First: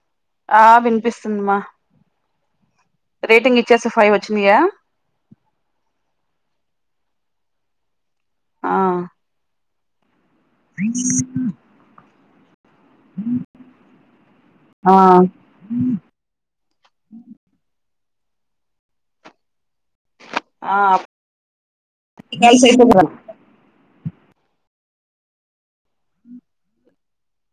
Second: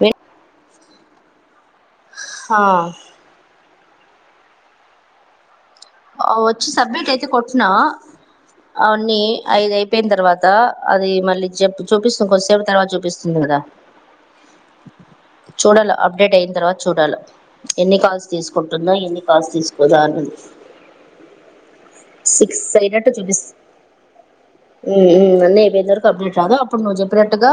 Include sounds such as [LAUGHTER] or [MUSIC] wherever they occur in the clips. D ఆ వినిపిస్తుందిమ్మా. ఆ ఇద్ చ్చేస్తే ఫైవ్ వచ్చినయ? వచ్చి సబ్మెట్ అయితే కొట్న. ఆ అవన్నీ ఐదు అయిపోయిన తర్వాత్ త అది మళ్ళీ చెప్ చూపిస్తుంద్, కొద్దిసేపు తర్వాత చూపిస్తుంది గాదా. ఆ చూడాల అప్డేట్ అయిన తర్వాత చూడాల. ఎన్ని కాల్స్ తీసుకుంటుందా, ఎన్ని కాల్స్ తీసుకోదా అన్నది. సిక్స్ ఉమ్ సైనట్టు చూపిస్ ఉమ్ ఉమ్ అన్ని అయిపోయిన్ తర్వాత అప్డేట్ రాదా. అప్పుడు నువ్వు చెప్పినట్టుగా.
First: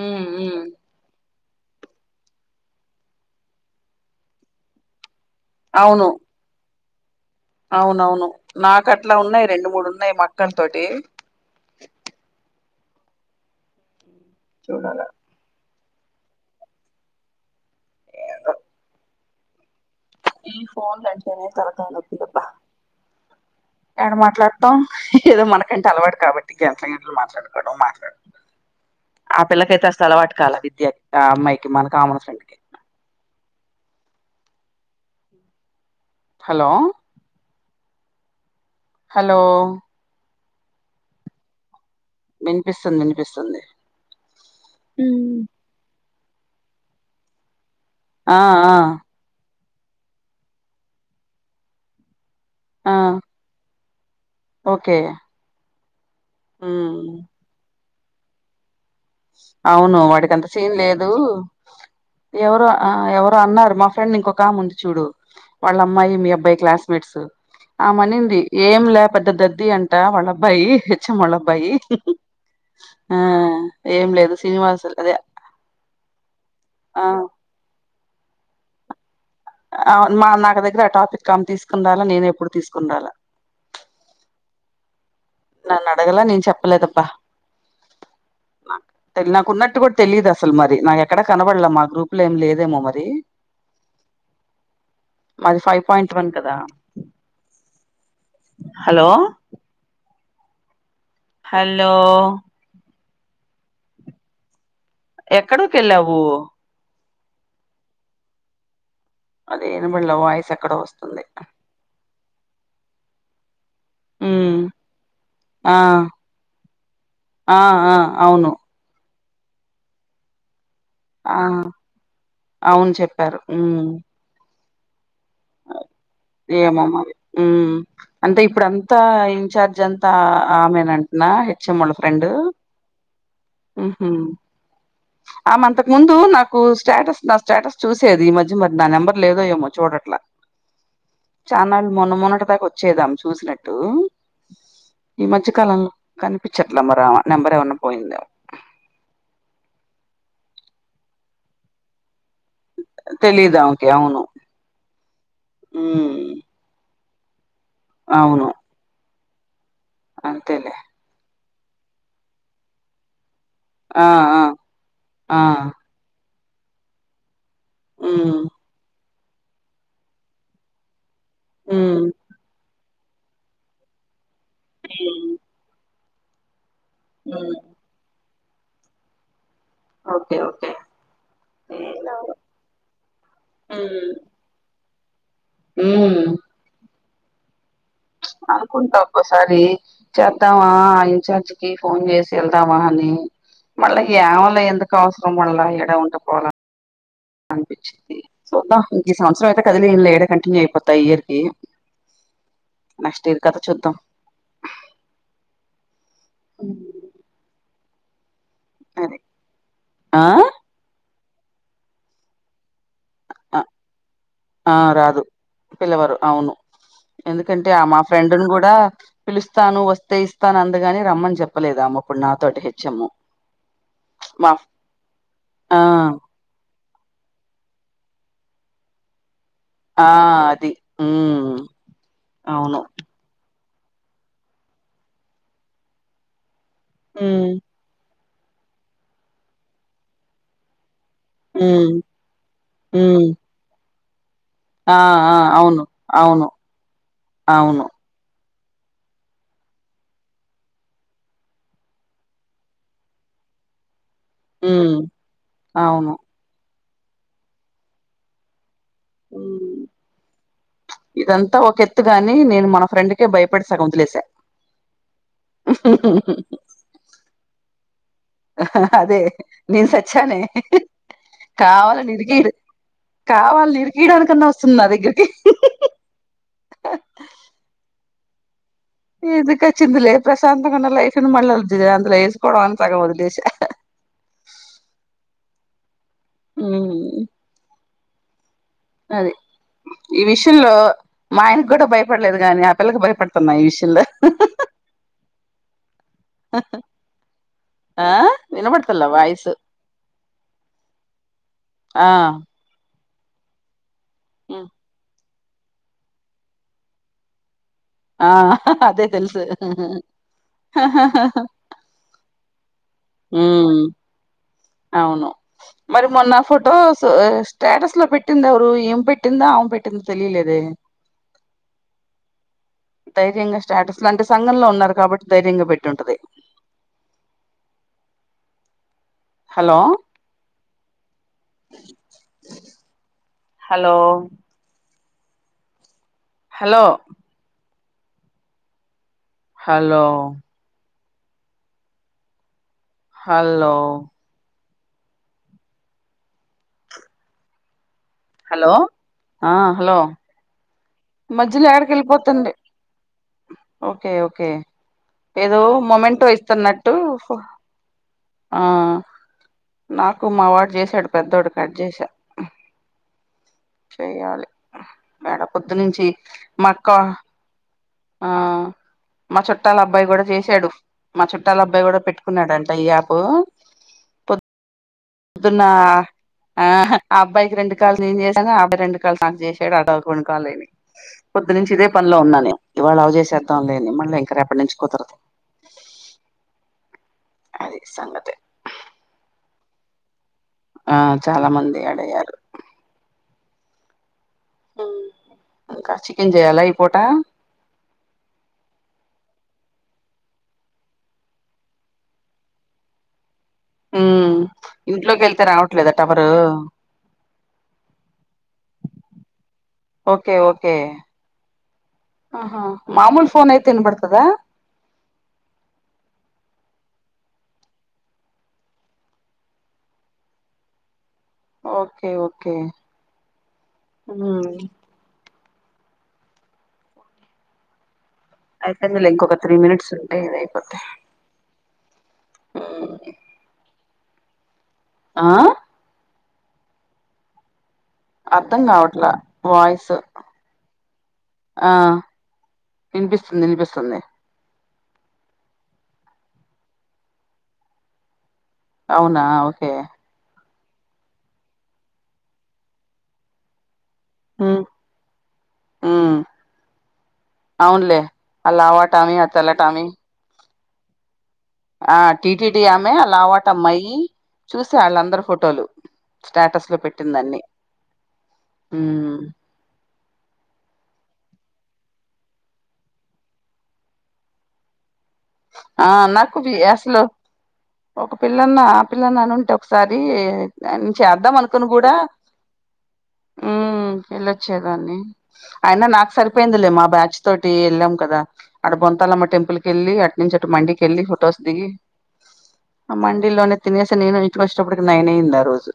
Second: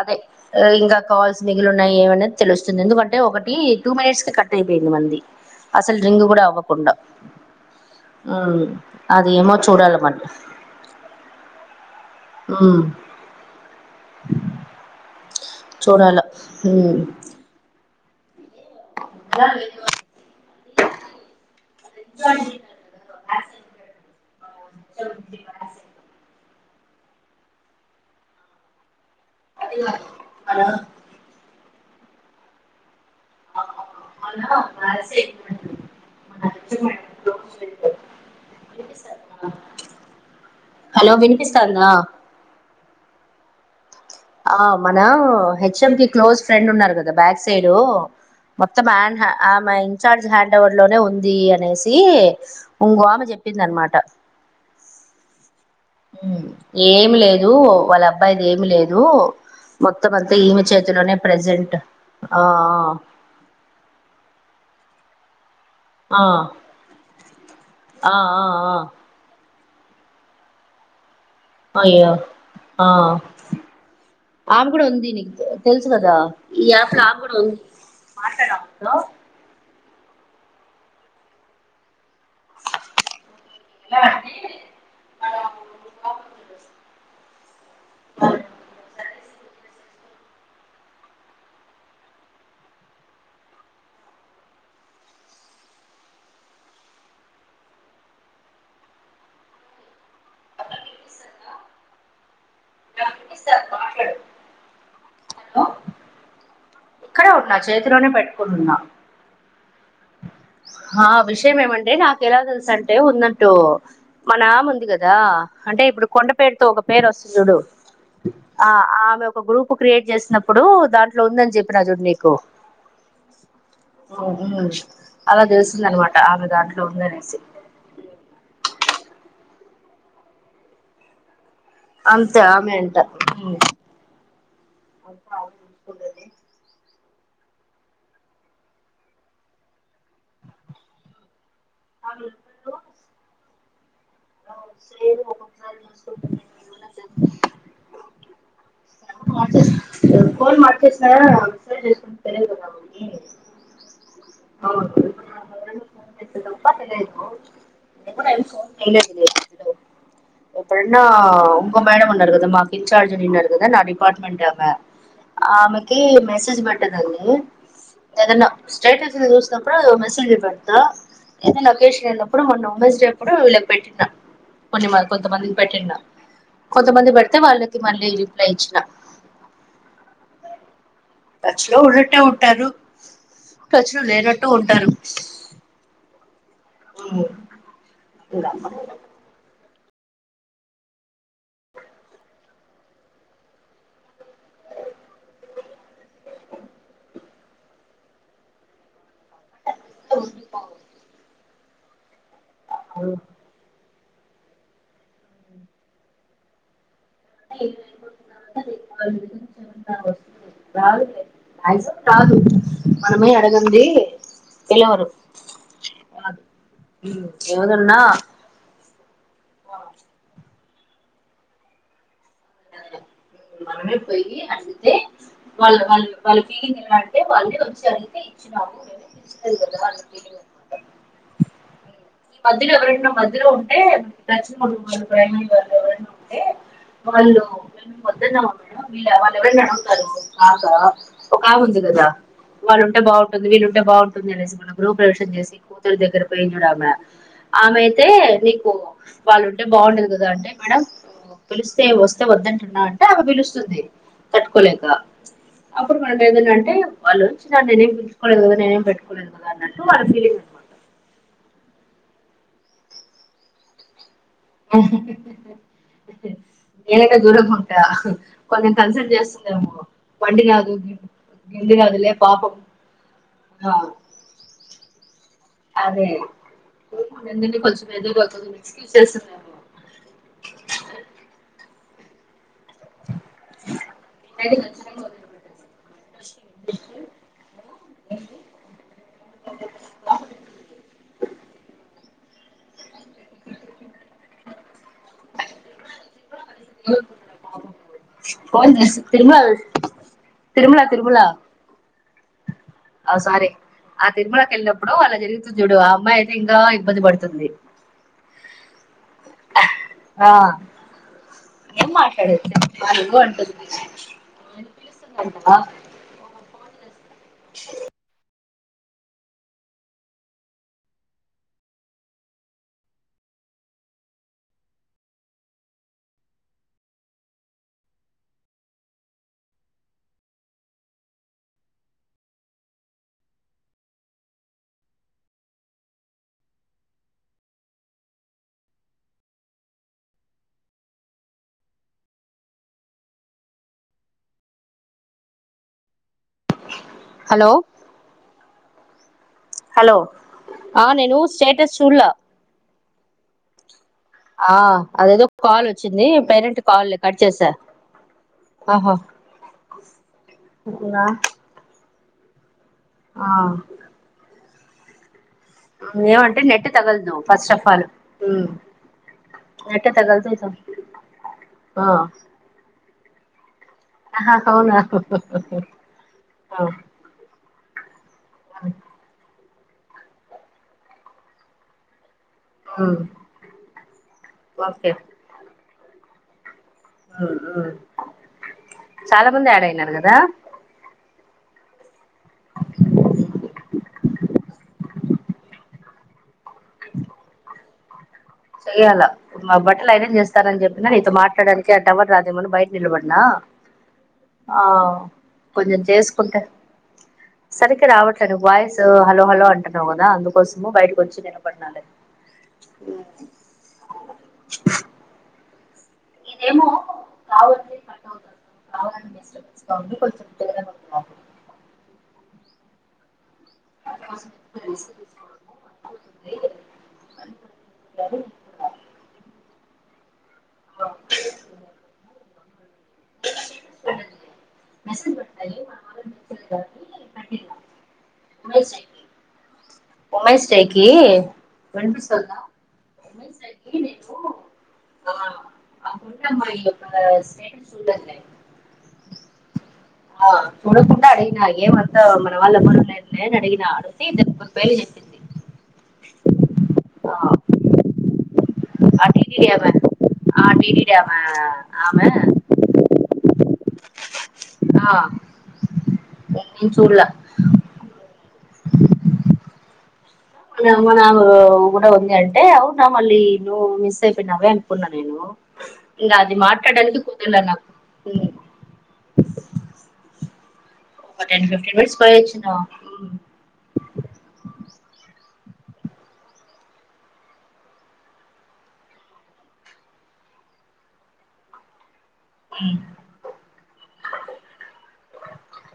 అదే ఉమ్ ఆ ఇంగా కాల్స్ మిగిలి ఉన్నాయి. ఏమనేది తెలుస్తుంది, ఎందుకంటే ఒకటి టూ మినిట్స్ కి కట్ అయిపోయింది మనది. అసల్ అవును రింగ్ కూడా అవ్వకుండా. అవునవును నాకట్లా అది ఉన్నాయి. ఏమో రెండు, మూడు చూడాలి ఉన్నాయి. మక్కల్ తోటి ఉమ్ చూడాల చూడాల ఉమ్ ఏందో గాల్ ఎటుపోత్ ఈ ఫోన్ అంటేనే తలకయానొప్పిదబ్బ ఎడ మాట్లాడ్తాం. ఏదో మనకంటే అలవాటు కాబట్ గంట్ల, గంటలు మాట్లాడుకోడం, మాట్లాడ్ ఆ పిల్లకి ఐతే అసలు అలవాటుకాల. విద్యకి ఆ అమ్మాయికి, మన కామన్ ఫ్రెండ్కి. మొన్న మ్యారేజ్ ఐపోయింది. హలో హలో హలో వినిపిస్తాందా వినిపిస్తుంది వినిపిస్తుంది ఆ మన హెచ్ఎం కి క్లోజ్ ఫ్రెండ్ ఉన్నారు కదా బ్యాక్ సైడ్ లో ఆ ఆ మొత్తం హండ్ ఆమె ఇన్చార్జ్ హ్యాండ్ ఓవర్ లోనే ఉంది అనేసి ఆ ఇంకో ఆమె చెప్పింది అనమాట ఓకే ఉమ్ ఏమి లేదు వాళ్ళ అబ్బాయిది ఏమిలే లేదు అవును మొత్తం అంతా ఈమె చేతిలోనే ప్రజెంట్ ఎవరు ఎవరో అన్నారు మా ఫ్రెండ్ ఇంకొకా చూడు వాళ్ళ అమ్మాయి ఆ మీ అబ్బాయి క్లాస్మేట్స్ ఆ మనింది ఏం లే పెద్ద ఇది అంటా వాళ్ల అబ్బాయి హెచమ్ వాళ్ళ అబ్బాయి అయ్యో ఆ ఏం లేదు ఆమె కూడా శ్రీనివాస్ ఉంది అదే నీకు తెలుసు కదా ఈ యాప్ ఆ ఆమె కూడా ఉంది హలో ఔ మా నాకు దగ్గర ఆ టాపిక్ కం తీస్కొని రాలా నేను ఎప్పుడు తీస్కొని రాలా నన్ను అడగల నేను చెప్పలేదబ్బా నా తె నాకున్నట్టు కొ తెలీదు అసలు మరి నాకు ఎక్కడ కనబడలా మా గ్రూప్ లో ఏమి లేదేమో మరి మాది ఫైవ్ పాయింట్ వన్ కదా హలో హలో [UNINTELLIGIBLE] ఎక్కడకి వెళ్ళావు ఇక్కడే ఉన్నా చేతిలోనే పెట్టుకోనున్నా అదే వినబళ్ళే వాయిస్ ఎక్కడో ఆ విషయం ఏమంటే నాకు ఎలా తెలుసంటే ఉన్నట్టు ఉమ్ మనామ ఉంది కదా ఆ అంటే ఇప్పుడు కొండ పేరుతో ఒక పేరు వస్తుంది చూడు ఆ ఆ అవును ఆ ఆమె ఒక గ్రూప్ క్రియేట్ చేసినప్పుడు దాంట్లో ఆ ఉందని చెప్పిన చూడు నీకు అవును చెప్పారు ఉమ్ అలా తెలిసింది అనమాట ఆమె దాంట్లో ఏమో మరి ఉందనేసి ఊ అంటే ఇప్పుడుంతా ఇన్ఛార్జ్ జంతా ఆమేనంటనా హె చ్చం మోళ్ల ఫ్రెండు అంతే ఆమె అంట ఉహు అంతా ఆమె ఆమంతకు ముందు చూసుకుంటది నాకు స్టేటస్ నా స్టేటస్ చూసేది ఈ మధ్య మరి నా నెంబర్ లేదో ఏమో చూడట్లా చానాళ్ళు మొన్న మొన్నటి దాకా వచ్చేదామే చూసినట్టు సేమ్ ఈ మధ్య ఒక్కొక్కసారి కాలంలో కనిపించట్ల మరావే చేసుకుంటున్నాను నెంబర్ ఏమన్నా పోయిందే [UNINTELLIGIBLE] తెలిదా ఆమేకి అవును అవును ఇప్పుడు తప్ప తెలియదు అవును [INAUDIBLE] అంతేలే ఎప్పుడన్నా ఉంకో మేడం ఉన్నారు కదా మాకు ఇంచర్జ్ నా ఆ ఆ డిపార్ట్మెంటే ఆమె ఆ ఆమెకి మెసేజ్ పెట్టేదాన్ని ఉమ్ ఏదన్న స్టేటస్లు చూసినప్పుడు మెసేజ్ పెడతా ఏదన్న ఉమ్ అకేషన్ ఉన్నప్పుడు మొన్న ఉమెన్స్ డే అప్పుడు వీళ్ళకి పెట్టిన కొన్ని మ ఉమ్ కొంతమందికి పెట్టిన కొంతమంది పెడితే వాళ్ళకి మళ్ళీ రిప్లై ఇచ్చిన ఓకే ఓకే టచ్ లో ఉన్నట్టే ఉంటారు టచ్ లో లేనట్టు ఉంటారు హూమ్ హుమ్ అనుకుంటా ఒక్కోసారి చేద్దామా ఆ ఇంచార్జి కి ఫోన్ చేేసి ఎళ్దామా అని. మళ్ళా యామోలే ఎందుకు అవసరం మళ్ళా ఈడే ఉంటే పోలా. అనిపించ్చిద్ది చూద్దాం ఇంక ఈ సంవత్సరం అయితే కదిలియ్యను లే, ఇక్కడే కంటిన్యూ ఐపోత ఈ ఇయర్ కీ. నెక్స్ట్ ఇయర్ కదా చూద్దాం. [INAUDIBLE] అది మ్యాక్సిమమ్ ఆ రాదు. మనమే ఆ అడగన్ది ఆ రాదు పిలవరు, అవును ఎందుకంటే ఆ ఎవరన్నా మా ఫ్రెండు ని కూడా పిలుస్తాను వస్తే ఇస్తాను అండుగాని రమ్మని చెప్పలేదామకు. అంటే హెచ్చెమ్ము మనమే పోయి అడిగితే వాళ్ళ ఆ వాళ్ళ వాళ్ళ ఫీలింగ్ ఎలా అంటే వాళ్ళే వచ్చి అడిగి తే ఇచ్చినాము మేమే ఆ పిలిచి అది ఉమ్ ఈ మధ్యలో అవును ఎవరైనా మధ్యలో ఉ టే [UNINTELLIGIBLE] వాళ్ళు [UNINTELLIGIBLE] వాళ్ళు ఎవరైనా ఉంటే వాళ్ళు ఉమ్ వె ద్దన్నామా మేడం వీళ్ళ వాళ్ళు ఎవరైనా అడుగుతారు బాగా ఒకామె ఉంది ఉమ్ కదా వాళ్ళుంటే ఉమ్ బావుంటుంది, వీళ్లుంటే బావుం టుంది అనేసి మొన్న ఆ గృహప్రవేశం ఆ చేసి అవును కూతురు దగ్గర అవును పోయింది చూడు ఆమె ఆమె అవును అయితే నీకు కు వాళ్ళు ఉంటే బావుండేది కదా అంటే మేడం ఆ పిలు వస్తే వద్దంటున్నా అంటే ఆమే పిలుస్తుంది. తట్టుకోలేక ఉమ్ అప్పుడు అవును మనము ఏమన్నా అంటే వాళ్ళు వచ్చినారు నేనేం పిలుచుకోలేదు కదా నేనేం పెట్టు కోలేదు కదా ఉమ్ అన్నట్టు వాళ్ళ ఫీలింగ్ అనమాట. ఇదంతా ఒక ఎత్తు గాని. నేను మన ఫ్రెండ్కే భయపడి సగం వదిలేసా. ఊ నేనైతే దూరంగా ఉంటా. వాళ్ళని కన్సల్ట్ అదే చేస్తుందేమో నేను సచ్చానే వండి కాదు గిండు కాదు లే పాపం. ఆ కావాలినీ ఇరీకియటానికన్నా వస్తుంది నా దగ్గరకి అదే ఎనిమిదింటి కొచ్చినా అయితే పక్కకు పోయి ఎందుకు అచ్చిందిలే ప్రశాంతంగా ఉన్న లైఫ్ ను మల్లా జం అందులో ఏస్ గొడవని సగం వదిలేశా. నేనైతే ఖచ్చితంగా వదిలిపెట్టను అది ఈ విషయంలో మా ఆయనకు కూడా భయపడలేదు కాని అ పిల్లకి భయపడతున్న ఈ విషయంలో ఏమనుకుంటాడో పాపం. ఆ ఫోన్ చేసి వినబడతలా తిరుమల వాయిస్ తిరుమల తిరుమల ఆ ఆ సరే ఆ తిరుమలకి ఎళ్ళినప్పుడు అలా జరిగి చూడు ఆ అమ్మాయి అయితే ఇంకా ఇబ్బంది పడుతుంది. ఆ అదే తెలుసు ఆ ఏం మాట్లాడారు చెప్ అడుగు అంటుంది. ఉమ్ అవును మరి మొన్న ఫోటోస్ స్టేటస్ లో పెట్టి పెట్టిందెవరు ఈమె పెట్టిందా ఆమె పెట్టిందా తెలిలేదె. ధైర్యంగా స్టాటస్ లాంటి సంఘంలో ఉన్నారు కాబట్టి ధైర్యంగా పెట్టి ఉంటది. Hello hello hello hello hello hello hello ఆ హలో ఆ నేను మధ్యలో స్టేటస్ యాడికి చూడలా ఎళ్ళిపోతుంది. ఓకే ఓకే ఆ అదేదో ఏదో కాల్ వచ్చింది మొమెంటో పేరెంట్ కాల్ ఇస్తున్నట్టు కట్ చేసా ఆ ఆహా నాకు మా వాడు చేశాడు పెద్దోడు కట్ చేసా. ఆ చేయాలి యాడ పొద్దునుంచి ఏమంటే నెట్ మా అక్కా తగలదు ఫస్ట్ ఆఫ్ ఆల్ ఆ ఉమ్ మా చుట్టాల నెట్ అబ్బాయి కూడా తగలదు ఇది. చేసాడు. మా చుట్టాల ఆ అబ్బాయి కూడా పెట్టుకున్నాడు అంట ఇ యాపూ ఆహా అవునా ఆ పొద్దున్న ఆ అబ్బాయికి రెండు కాలు నేను చేశాను ఆబ్బాయి రెండు కాళ్లు నాకు చేజ్ ఆట రొండు కాలేని పొద్దు నుంచి ఇదే పనిలో ఉన్నాను ఇవాళ ఉమ్ అవ చేసేద్దాం లేని మళ్ళీ ఇంక రేపటి నుంచి ఓకే కుతురుదు చాలా మంది యాడ్ అయినారు కదా ఆ చాలా మంది యాడ్ అయ్యారు హ్మ్ అంకా చికెన్ చేయలా ఈ పూటా చెయ్యాలా మా బట్టలు ఇరాన్ చేస్తానని చెప్పిన నీతో మాట్లాడానికి ఆ టవర్ రాదేమోని బయట నిలబడినా ఉమ్ ఆ ఇంట్లోకి వెళ్తే కొంచెం రావట్లేదా టవరు చేసుకుంటే సరికి రావట్ అ వాయిస్ హలో హలో అంటున్నావు కదా ఓకే అందుకోసము ఓకే బయటకు వచ్చి నిలబడనాలే ఆహా మామూలు ఫోన్ అయితే వినబడతదా ఏమో కావా [UNINTELLIGIBLE] ఓకే ఓకే ఉమ్ [UNINTELLIGIBLE] అయిపోయింది లే ఇంకొక త్రీ మినిట్స్ ఉంటే ఇది అయిపోయిద్ది ఉమ్ ఆ స [INAUDIBLE] అర్థం కావట్లా వాయిస్ ఉమెన్స్ డేకి ఆ వింపిస్తుందా వినిపిస్తుంది వినిపిస్తుంది అన్నమ్మా స్టేట్ల్లే అవునా ఓకే చూడకుండా అడిగిన ఏమంతా మన వాళ్ళ ఎవరు లేరు లే అని అడిగినా ఆడు ఉ ఉ ఆ అవునులే అలావా ఆ టామిీ అత టీటీడీ ఆమె టామిీ ఆ డీడి ఆ టీటిడీ ఆమె అలావాట అమ్మాయి చూసే ఆ వాళ్ళ అందరు ఫోటోలు స్టాటస్ నేను లో చూడలా పెట్టిందన్ని ఉమ్ మ మన కూడా ఉంది అంటే అవునా మళ్ళీ నువ్వు మిస్ అయిపోయినవే అనుకున్నా నేను ఆ ఇంకా అది నాకు వి- మాట్లాడది అసలు కుదల నాకు ఒక పిల్లన్న ఆ పిల్లన్న అని ఉంటే ఒకసారి చేద్దాం అనుకుని కూడా ఆ ఉ వేళ్ళొచ్చేదాన్ని అయినా నాకు సరిపోయిందిలే మా బ్యాచ్ తోటి వెళ్ళాం కదా అడ బొంతాలమ్మ టెంపుల్ క వెళ్ళి అ నుచి అటు మండికి వెళ్లి ఫొటోస్ దిగి ఆ మండీలోనే తినేసి నేను ఇంటికి వచ్చేటప్పటికి నైన్ అయంది ఆ రోజు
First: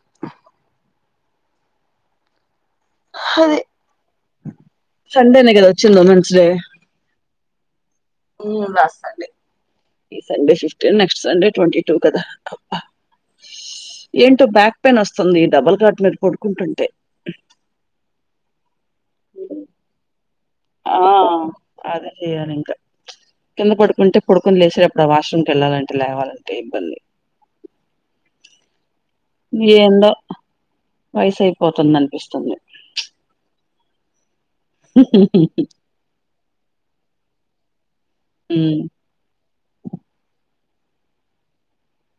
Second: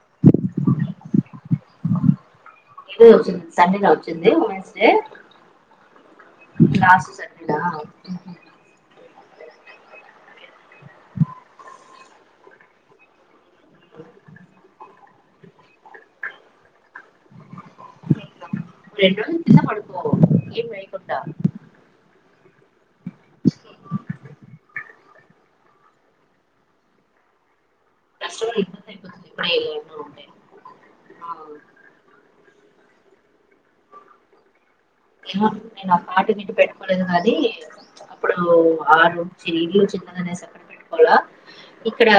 ఇదే రోజు అదే సండే నా వచ్చింది విమెన్స్ డే సండేనే కదా లాస్ట్ సండే నా నీళ్ళు వస్తడాయి ఈ Sunday fifteen next Sunday twenty two కదా అబ్బ ఏంటో బ్యాక్ పెయిన్ వస్తుంది డబల్ కార్డ్ మీద పడుకుంటుంటే రెండ రోజులు కింద పడుకో ఏం వేయకుంట ఆ అదే చెయ్యాలి ఇంకా కింద పడుకుంటే పడుకొని లేసిారు అప్పుడు ఆ వాష్రూమ్ క వెళ్ళాలంటే ఎట్లా ఏమనంటే ఇబ్బంది [UNINTELLIGIBLE] మీ ఇప్పుడే ఏందో ఉంటే వయసు అయిపోతుంది అనిపిస్తుంది నేను ఆ పాటి మీట్ పెట్టుకోలేదు కాది అప్పుడు ఆ రో ఇళ్లు చిన్నదనేసి ఎక్కడ పెట్టుకోవాల ఇక్కడ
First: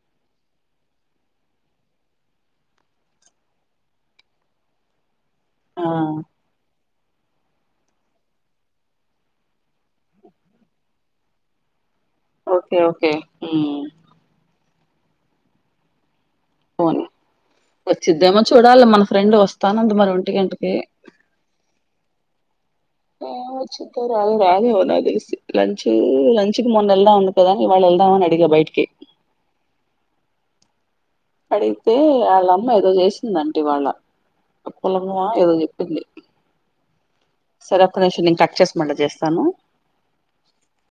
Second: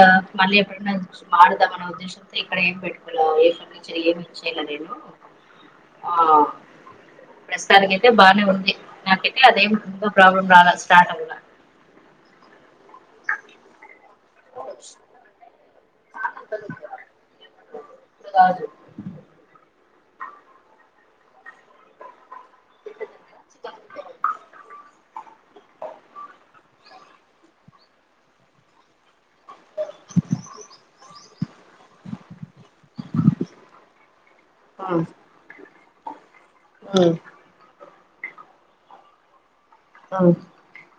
మళ్ళీ ఎప్పుడన్నా మాడదాం అన్న ఉద్దేశంతో ఇక్కడ ఏం పెట్టుకో ఏ ఫర్నిచర్ ఏమి ఇచ్చేయలే నేను ఆ ప్రస్తుతానికైతే బానే ఉంది, నాకైతే అదేమిందో ప్రాబ్లం రాల స్టార్ట్ అవ్వలా ఓకే ఓకే ఉమ్ అ పోనీ ఇప్పుడు వచ్చిద్దేమో కాదు చూడాలి, మన ఫ్రెండ్ వస్తానంది మరి ఒంటి గంటకి ఆ వ చిక్క ర్యాలీ రాదేమో నా తెలిసి లంచ్ లంచకి మొన్న ఎళ్దాం అంది కద, ఇవాళ ఎళ్దాం అని అడిగా బయటికి అడిగితే వాళ్ళ ఆ అప్పులమ్మ ఏదో చెప్పింది, సిరప్ ఒక నిమిషం నేను కట్ చేసి మల్ల చేస్తాను. అ